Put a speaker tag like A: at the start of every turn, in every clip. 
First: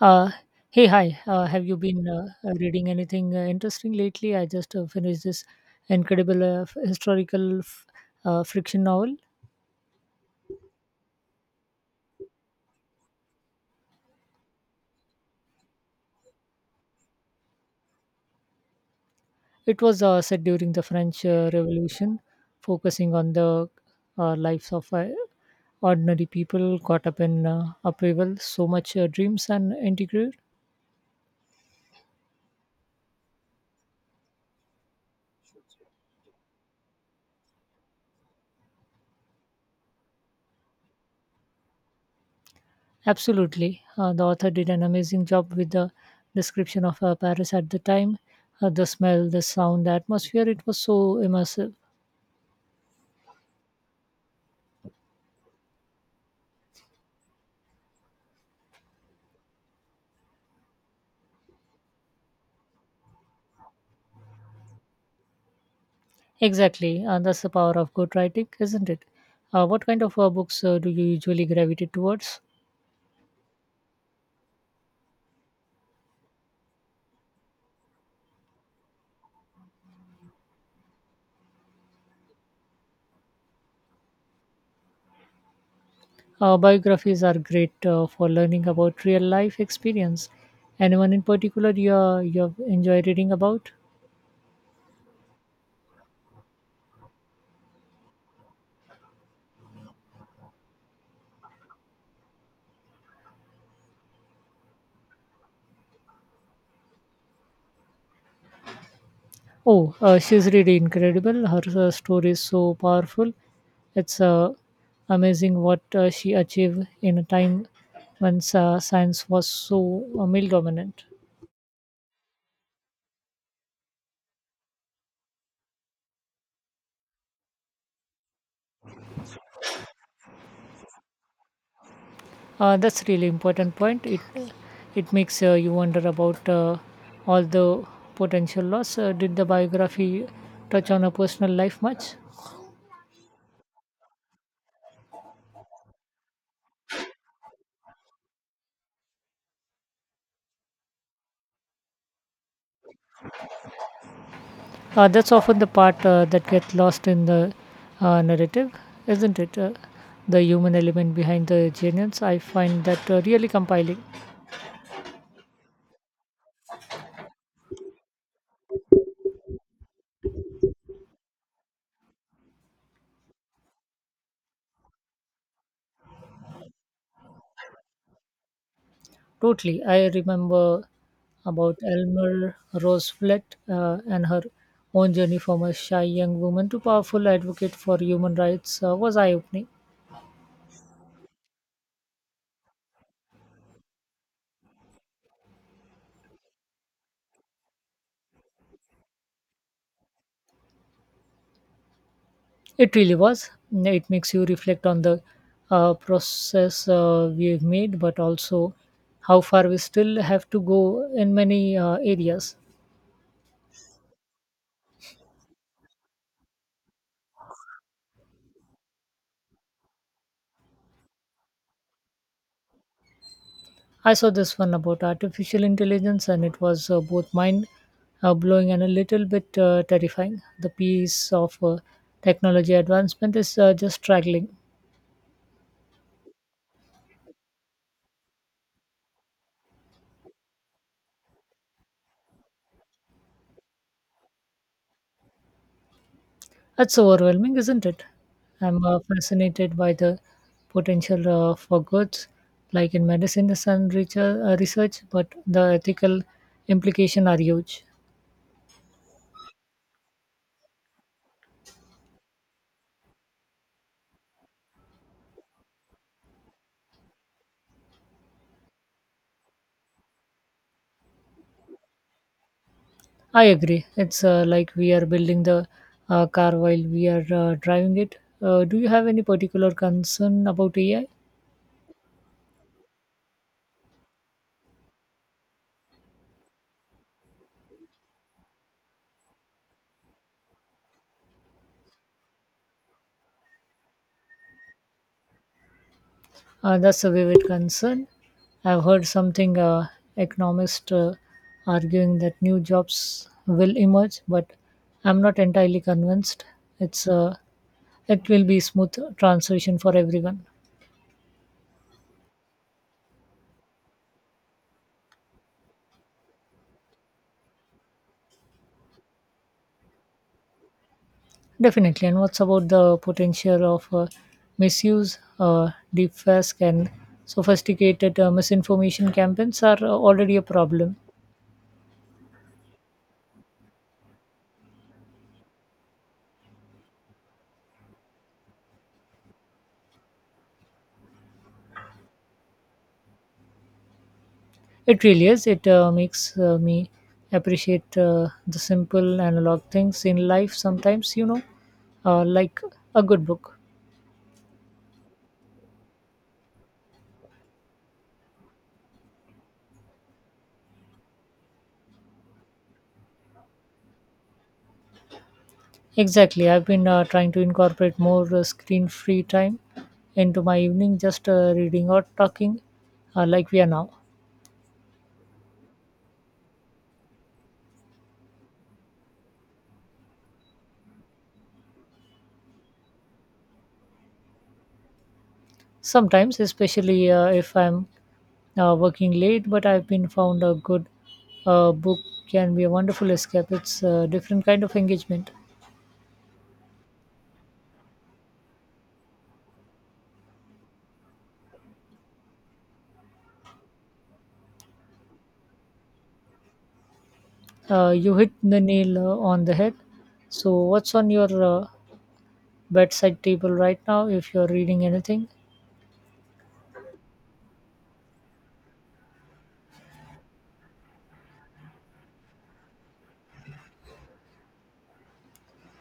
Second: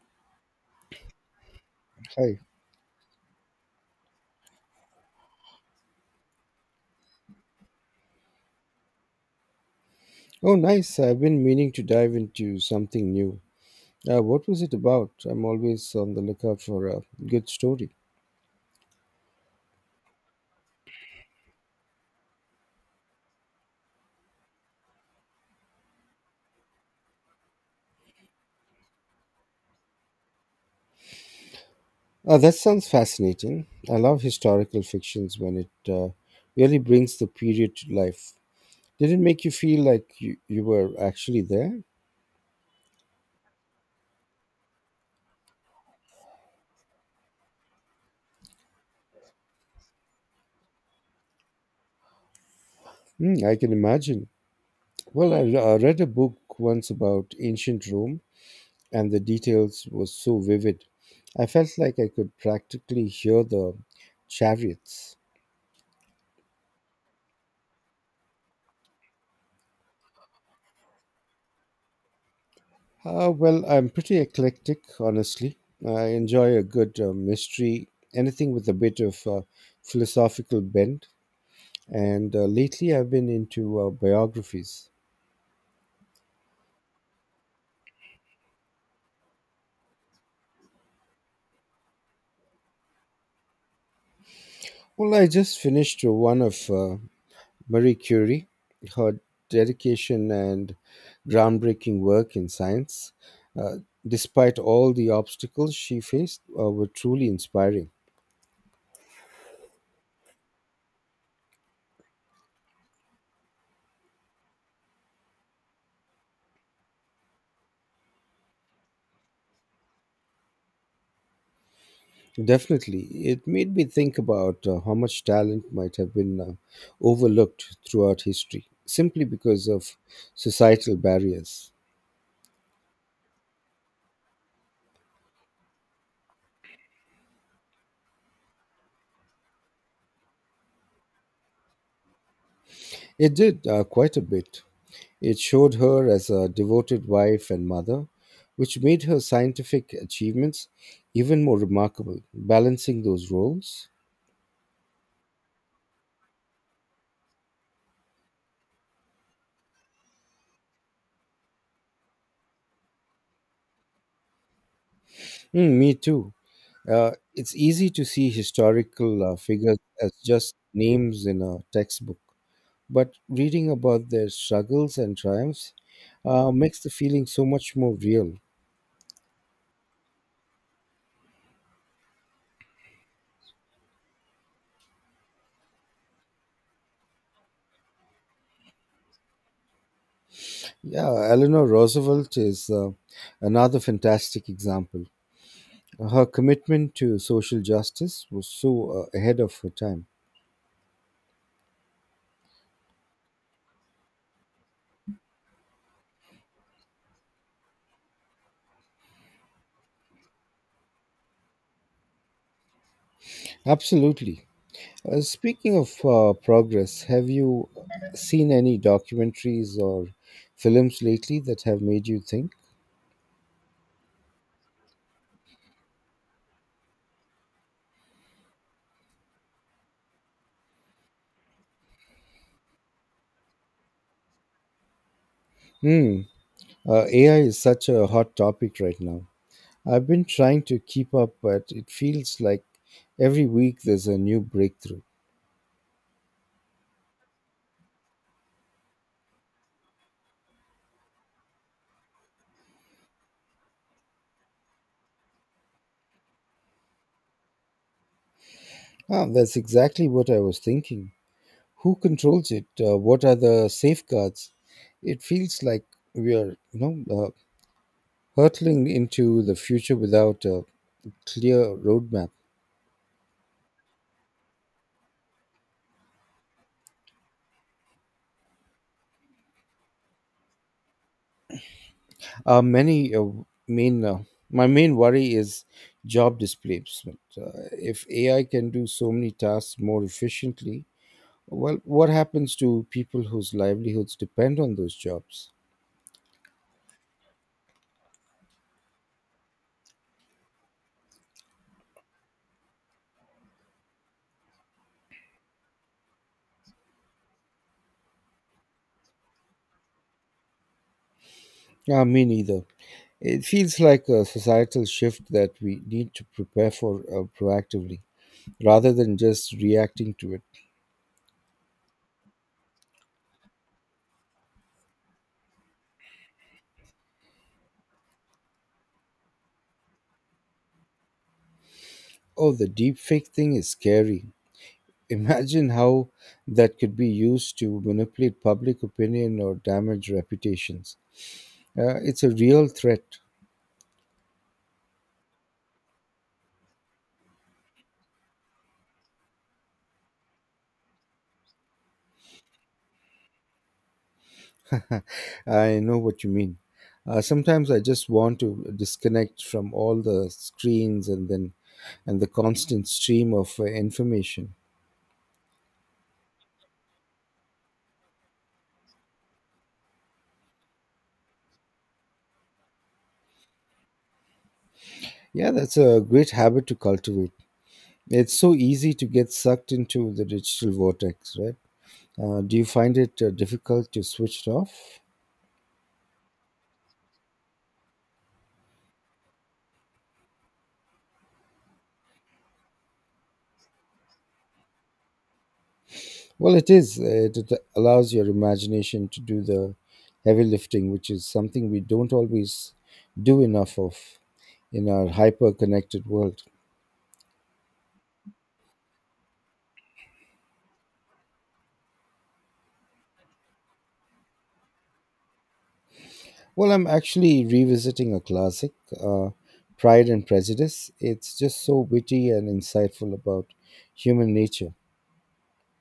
A: Uh, Hey, hi. Have you been
B: Hi.
A: reading anything interesting lately? I just finished this incredible fiction novel.
B: Oh, nice. I've been meaning to dive into something new. What was it about? I'm always on the lookout for a good story.
A: It was set during the French Revolution, focusing on the lives of ordinary people caught up in upheaval, so much dreams and integrity.
B: That sounds fascinating. I love historical fictions when it really brings the period to life. Did it make you feel like you were actually there?
A: Absolutely. The author did an amazing job with the description of Paris at the time, the smell, the sound, the atmosphere. It was so immersive.
B: I can imagine. Well, I read a book once about ancient Rome, and the details was so vivid. I felt like I could practically hear the chariots.
A: Exactly, and that's the power of good writing, isn't it? What kind of books do you usually gravitate towards?
B: Well, I'm pretty eclectic, honestly. I enjoy a good mystery, anything with a bit of philosophical bent. And lately, I've been into biographies.
A: Biographies are great for learning about real life experience. Anyone in particular you have enjoy reading about?
B: Well, I just finished one of Marie Curie, her dedication and groundbreaking work in science. Uh, despite all the obstacles she faced, were truly inspiring.
A: Oh, she's really incredible. Her story is so powerful. It's amazing what she achieved in a time when science was so male dominant.
B: Definitely. It made me think about how much talent might have been overlooked throughout history simply because of societal barriers.
A: That's really important point. It makes you wonder about all the potential loss. Did the biography touch on her personal life much?
B: It did quite a bit. It showed her as a devoted wife and mother, which made her scientific achievements even more remarkable, balancing those roles.
A: That's often the part that gets lost in the narrative, isn't it? The human element behind the genius. I find that really compiling.
B: Mm, me too. It's easy to see historical figures as just names in a textbook, but reading about their struggles and triumphs makes the feeling so much more real.
A: Totally. I remember about Elmer Roosevelt and her own journey from a shy young woman to powerful advocate for human rights was eye-opening.
B: Yeah, Eleanor Roosevelt is another fantastic example. Her commitment to social justice was so ahead of her time.
A: It really was. It makes you reflect on the process we've made, but also how far we still have to go in many areas.
B: Absolutely. Speaking of progress, have you seen any documentaries or films lately that have made you think?
A: I saw this one about artificial intelligence, and it was both mind blowing and a little bit terrifying. The piece of technology advancement is just straggling.
B: Hmm. AI is such a hot topic right now. I've been trying to keep up, but it feels like every week there's a new breakthrough.
A: That's overwhelming, isn't it? I'm fascinated by the potential for goods, like in medicine and research, but the ethical implication are huge.
B: Ah, that's exactly what I was thinking. Who controls it? What are the safeguards? It feels like we are, know, uh, hurtling into the future without a clear roadmap.
A: I agree. It's like we are building the car while we are driving it. Do you have any particular concern about AI?
B: Many main my main worry is job displacement. If AI can do so many tasks more efficiently, well, what happens to people whose livelihoods depend on those jobs?
A: That's a vivid concern. I've heard something economists arguing that new jobs will emerge, but I'm not entirely convinced. It's it will be smooth transition for everyone,
B: Ah, me neither. It feels like a societal shift that we need to prepare for proactively rather than just reacting to it.
A: definitely. And what's about the potential of misuse, deepfake, and sophisticated misinformation campaigns are already a problem.
B: Oh, the deepfake thing is scary. Imagine how that could be used to manipulate public opinion or damage reputations. It's a real threat.
A: It really is. It makes me appreciate the simple analog things in life sometimes, you know, like a good book.
B: I know what you mean. Sometimes I just want to disconnect from all the screens and the constant stream of information.
A: Exactly. I've been trying to incorporate more screen free time into my evening, just reading or talking like we are now.
B: Yeah, that's a great habit to cultivate. It's so easy to get sucked into the digital vortex, right? Do you find it difficult to switch it off?
A: Sometimes, especially if I'm working late, but I've been found a good book can be a wonderful escape. It's a different kind of engagement.
B: Well, it is. It allows your imagination to do the heavy lifting, which is something we don't always do enough of in our hyper connected world.
A: You hit the nail on the head. So, what's on your bedside table right now if you're reading anything?
B: Well, I'm actually revisiting a classic, uh, Pride and Prejudice. It's just so witty and insightful about human nature.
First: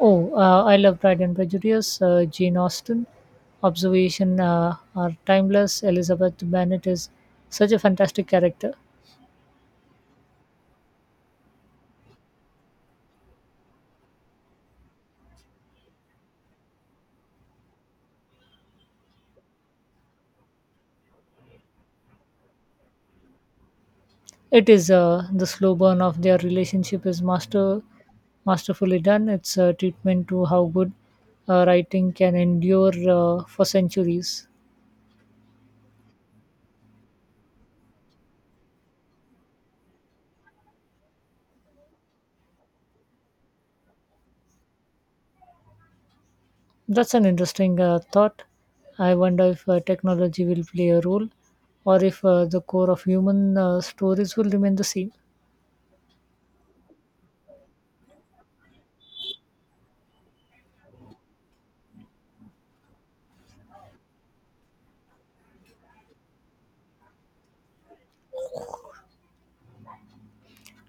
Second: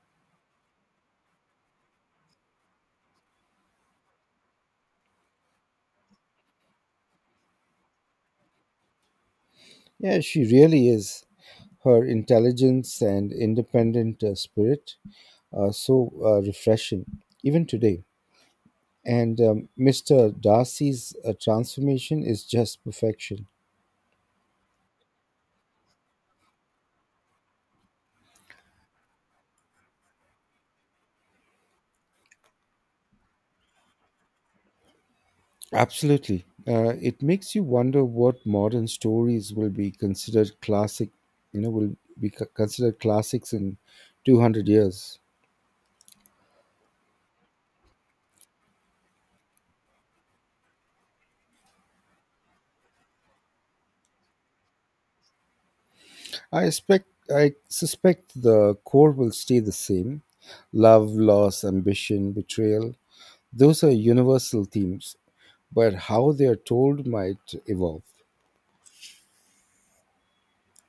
A: Oh, I love Pride and Prejudice, Jane Austen. Observation are timeless. Elizabeth Bennet is such a fantastic character.
B: Yeah, she really is. Her intelligence and independent spirit are so refreshing, even today. And Mr. Darcy's transformation is just perfection.
A: It is the slow burn of their relationship is masterfully done. It's a treatment to how good writing can endure for centuries.
B: Absolutely. It makes you wonder what modern stories will be considered classic, you know, considered classics in 200 years.
A: That's an interesting thought. I wonder if technology will play a role or if the core of human stories will remain the same.
B: I expect I suspect the core will stay the same. Love, loss, ambition, betrayal. Those are universal themes, but how they are told might evolve.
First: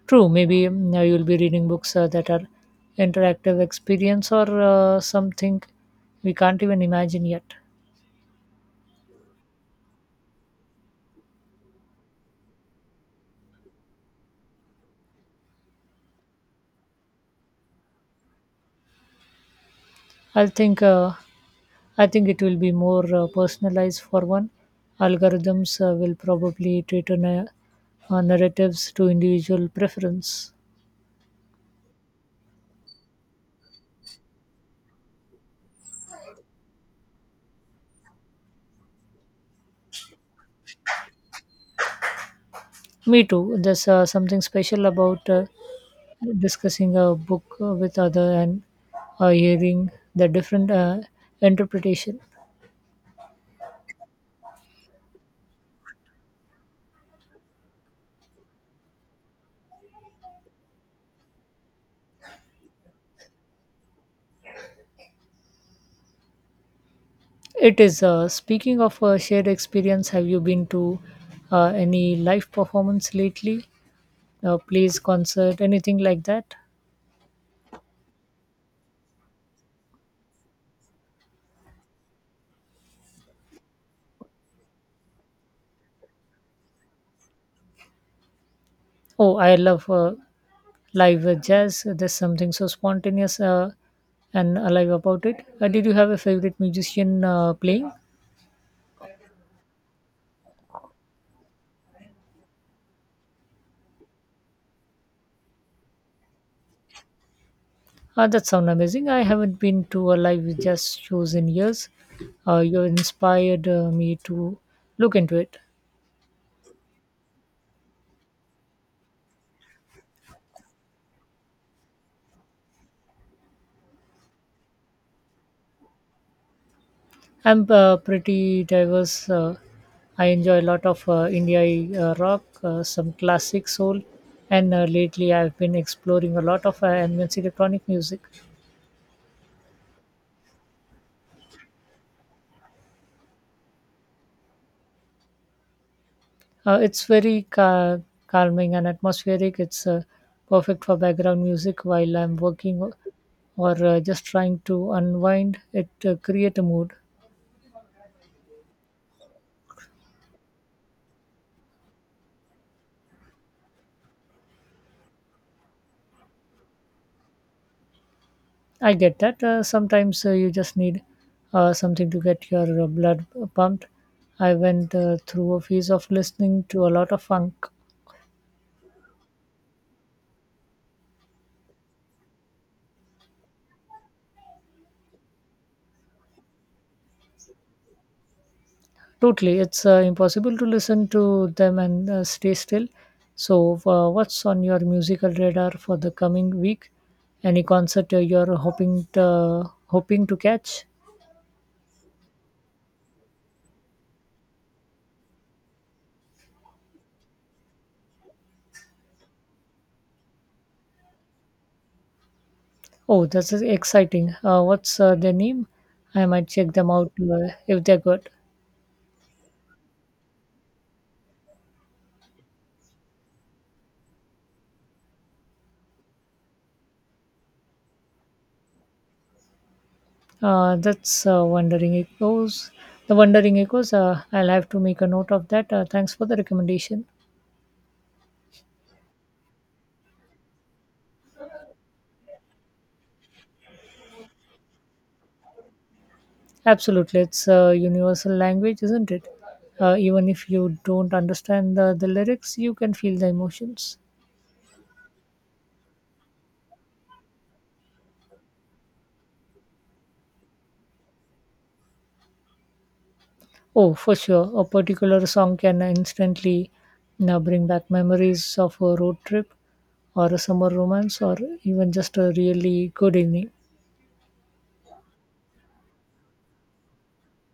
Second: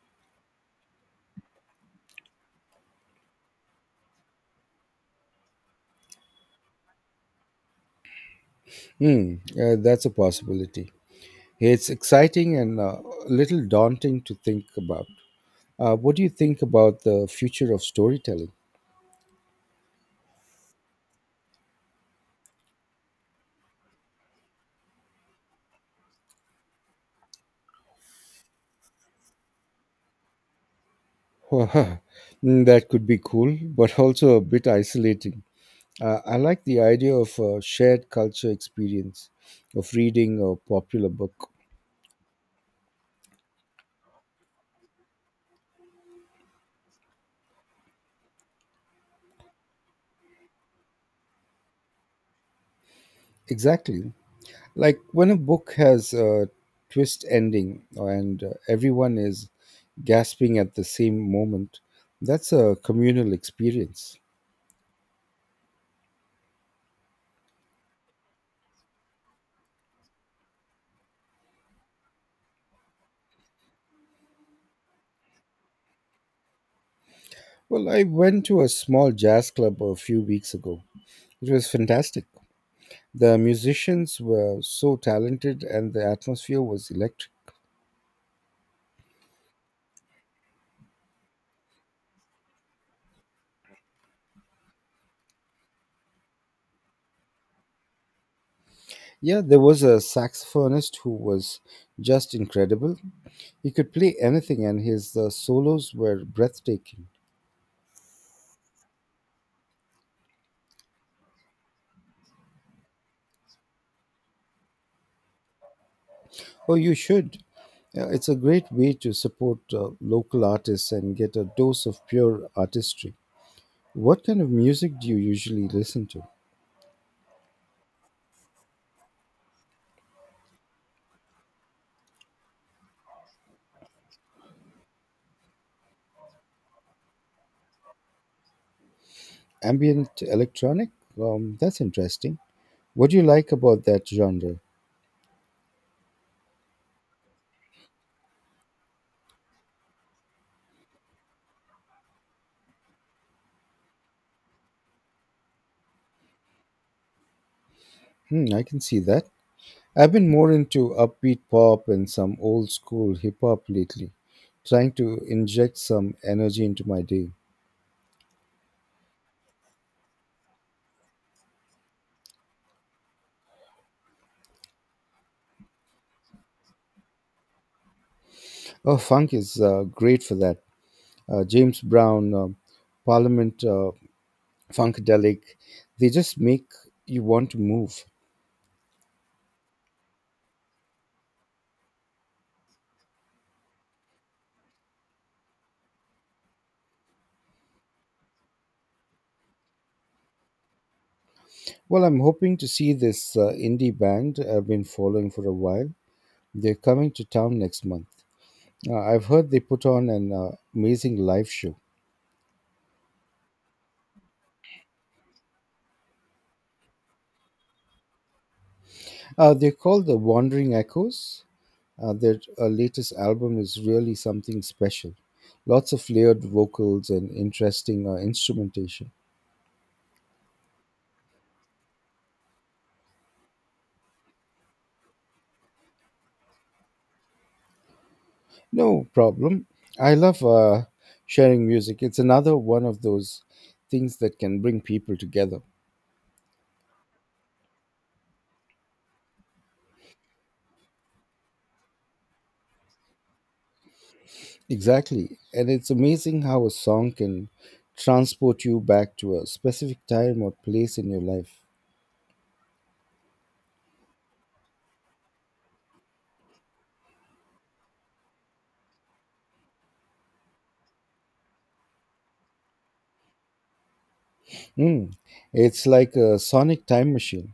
A: True, maybe you'll be reading books that are interactive experience or something we can't even imagine yet.
B: Hmm, that's a possibility. It's exciting and a little daunting to think about. What do you think about the future of storytelling?
A: i think uh, I think it will be more personalized for one. Algorithms will probably cater narratives to individual preference.
B: Mm, that could be cool, but also a bit isolating. I like the idea of a shared culture experience of reading a popular book.
A: Me too. There's something special about discussing a book with other and hearing the different interpretation
B: Exactly. Like when a book has a twist ending and everyone is gasping at the same moment, that's a communal experience.
A: it is speaking of a shared experience have you been to any live performance lately plays concert anything like that
B: Well, I went to a small jazz club a few weeks ago. It was fantastic. The musicians were so talented and the atmosphere was electric.
A: oh I love live jazz there's something so spontaneous and alive about it did you have a favorite musician playing
B: Yeah, there was a saxophonist who was just incredible. He could play anything and his solos were breathtaking.
A: That sounds amazing. I haven't been to a live jazz shows in years. You inspired me to look into it.
B: Oh, you should. Yeah, it's a great way to support local artists and get a dose of pure artistry. What kind of music do you usually listen to?
A: I'm pretty diverse. I enjoy a lot of indie rock, some classic soul, and lately I've been exploring a lot of ambient electronic music.
B: Ambient electronic? That's interesting. What do you like about that genre?
A: It's very calming and atmospheric. It's perfect for background music while I'm working or just trying to unwind. It create a mood.
B: Hmm, I can see that. I've been more into upbeat pop and some old school hip hop lately, trying to inject some energy into my day.
A: I get that. Sometimes you just need something to get your blood pumped. I went through a phase of listening to a lot of funk.
B: Oh, funk is great for that. James Brown, Parliament, Funkadelic, they just make you want to move.
A: Totally, it's impossible to listen to them and stay still. So, what's on your musical radar for the coming week? Any concert you're hoping to catch?
B: Well, I'm hoping to see this indie band I've been following for a while. They're coming to town next month. I've heard they put on an amazing live show.
A: Oh, that's exciting. What's their name? I might check them out if they're good.
B: They're called the Wandering Echoes. Their latest album is really something special. Lots of layered vocals and interesting instrumentation.
A: That's Wandering Echoes. The Wandering Echoes. I'll have to make a note of that. Thanks for the recommendation.
B: No problem. I love sharing music. It's another one of those things that can bring people together.
A: Absolutely, it's a universal language, isn't it? Even if you don't understand the lyrics, you can feel the emotions.
B: Exactly. And it's amazing how a song can transport you back to a specific time or place in your life.
A: Oh, for sure. A particular song can instantly now bring back memories of a road trip or a summer romance or even just a really good evening.
B: Mm. It's like a sonic time machine.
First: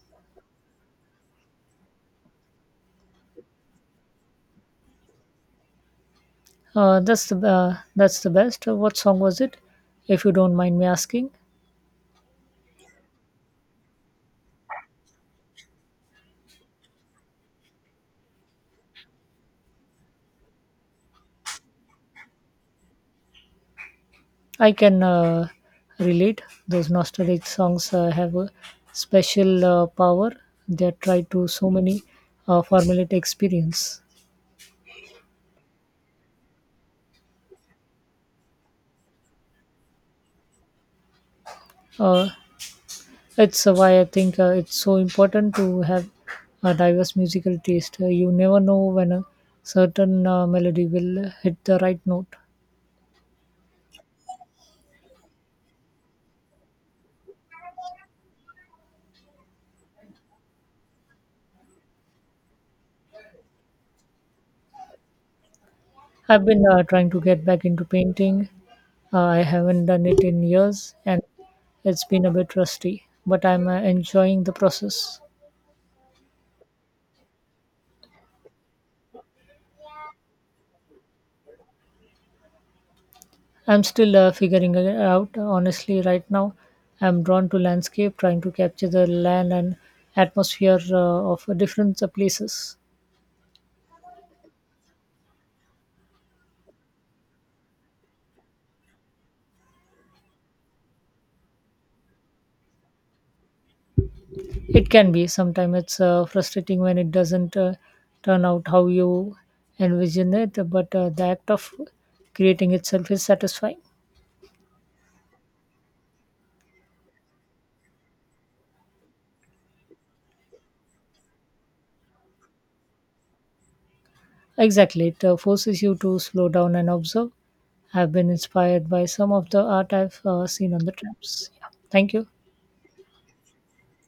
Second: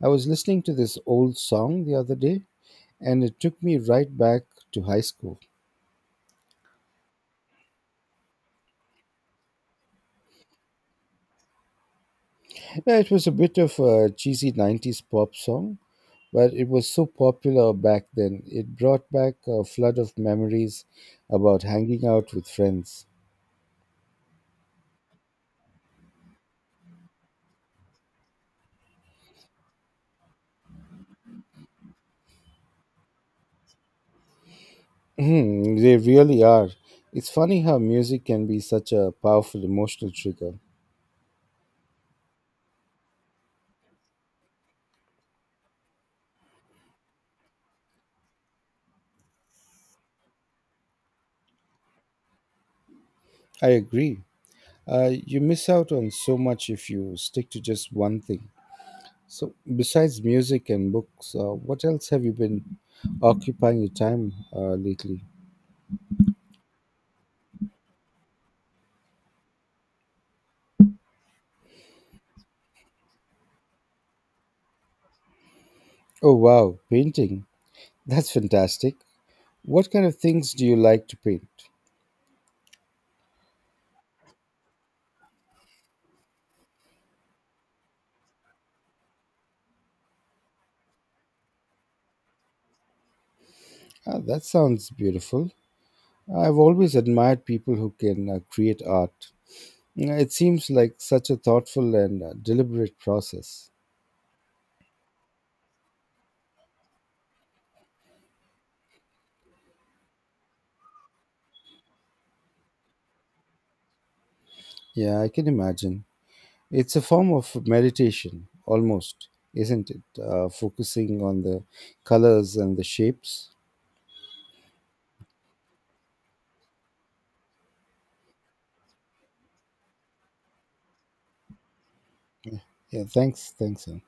B: I was listening to this old song the other day and it took me right back to high school.
A: That's the best. What song was it? If you don't mind me asking.
B: Yeah, it was a bit of a cheesy 90s pop song, but it was so popular back then. It brought back a flood of memories about hanging out with friends.
A: I can relate. Those nostalgic songs have a special power. They are tied to so many formulate experience.
B: Mhm, they really are. It's funny how music can be such a powerful emotional trigger.
A: Uh, it's Why I think it's so important to have a diverse musical taste. You never know when a certain melody will hit the right note.
B: I agree. You miss out on so much if you stick to just one thing. So, besides music and books, what else have you been occupying your time lately?
A: I've been trying to get back into painting. I haven't done it in years, and it's been a bit rusty, but I'm enjoying the process.
B: Oh, wow, painting. That's fantastic. What kind of things do you like to paint?
A: I'm still figuring it out. Honestly, right now, I'm drawn to landscape, trying to capture the land and atmosphere of different places.
B: Ah, that sounds beautiful. I've always admired people who can create art. Mm, it seems like such a thoughtful and deliberate process.
A: It can be sometimes it's frustrating when it doesn't turn out how you envision it, but the act of creating itself is satisfying.
B: Yeah, I can imagine. It's a form of meditation, almost, isn't it? Focusing on the colors and the shapes.
A: Exactly, it forces you to slow down and observe. I've been inspired by some of the art I've seen on the traps. Yeah. Thank you.
B: Yeah, thanks, Ann.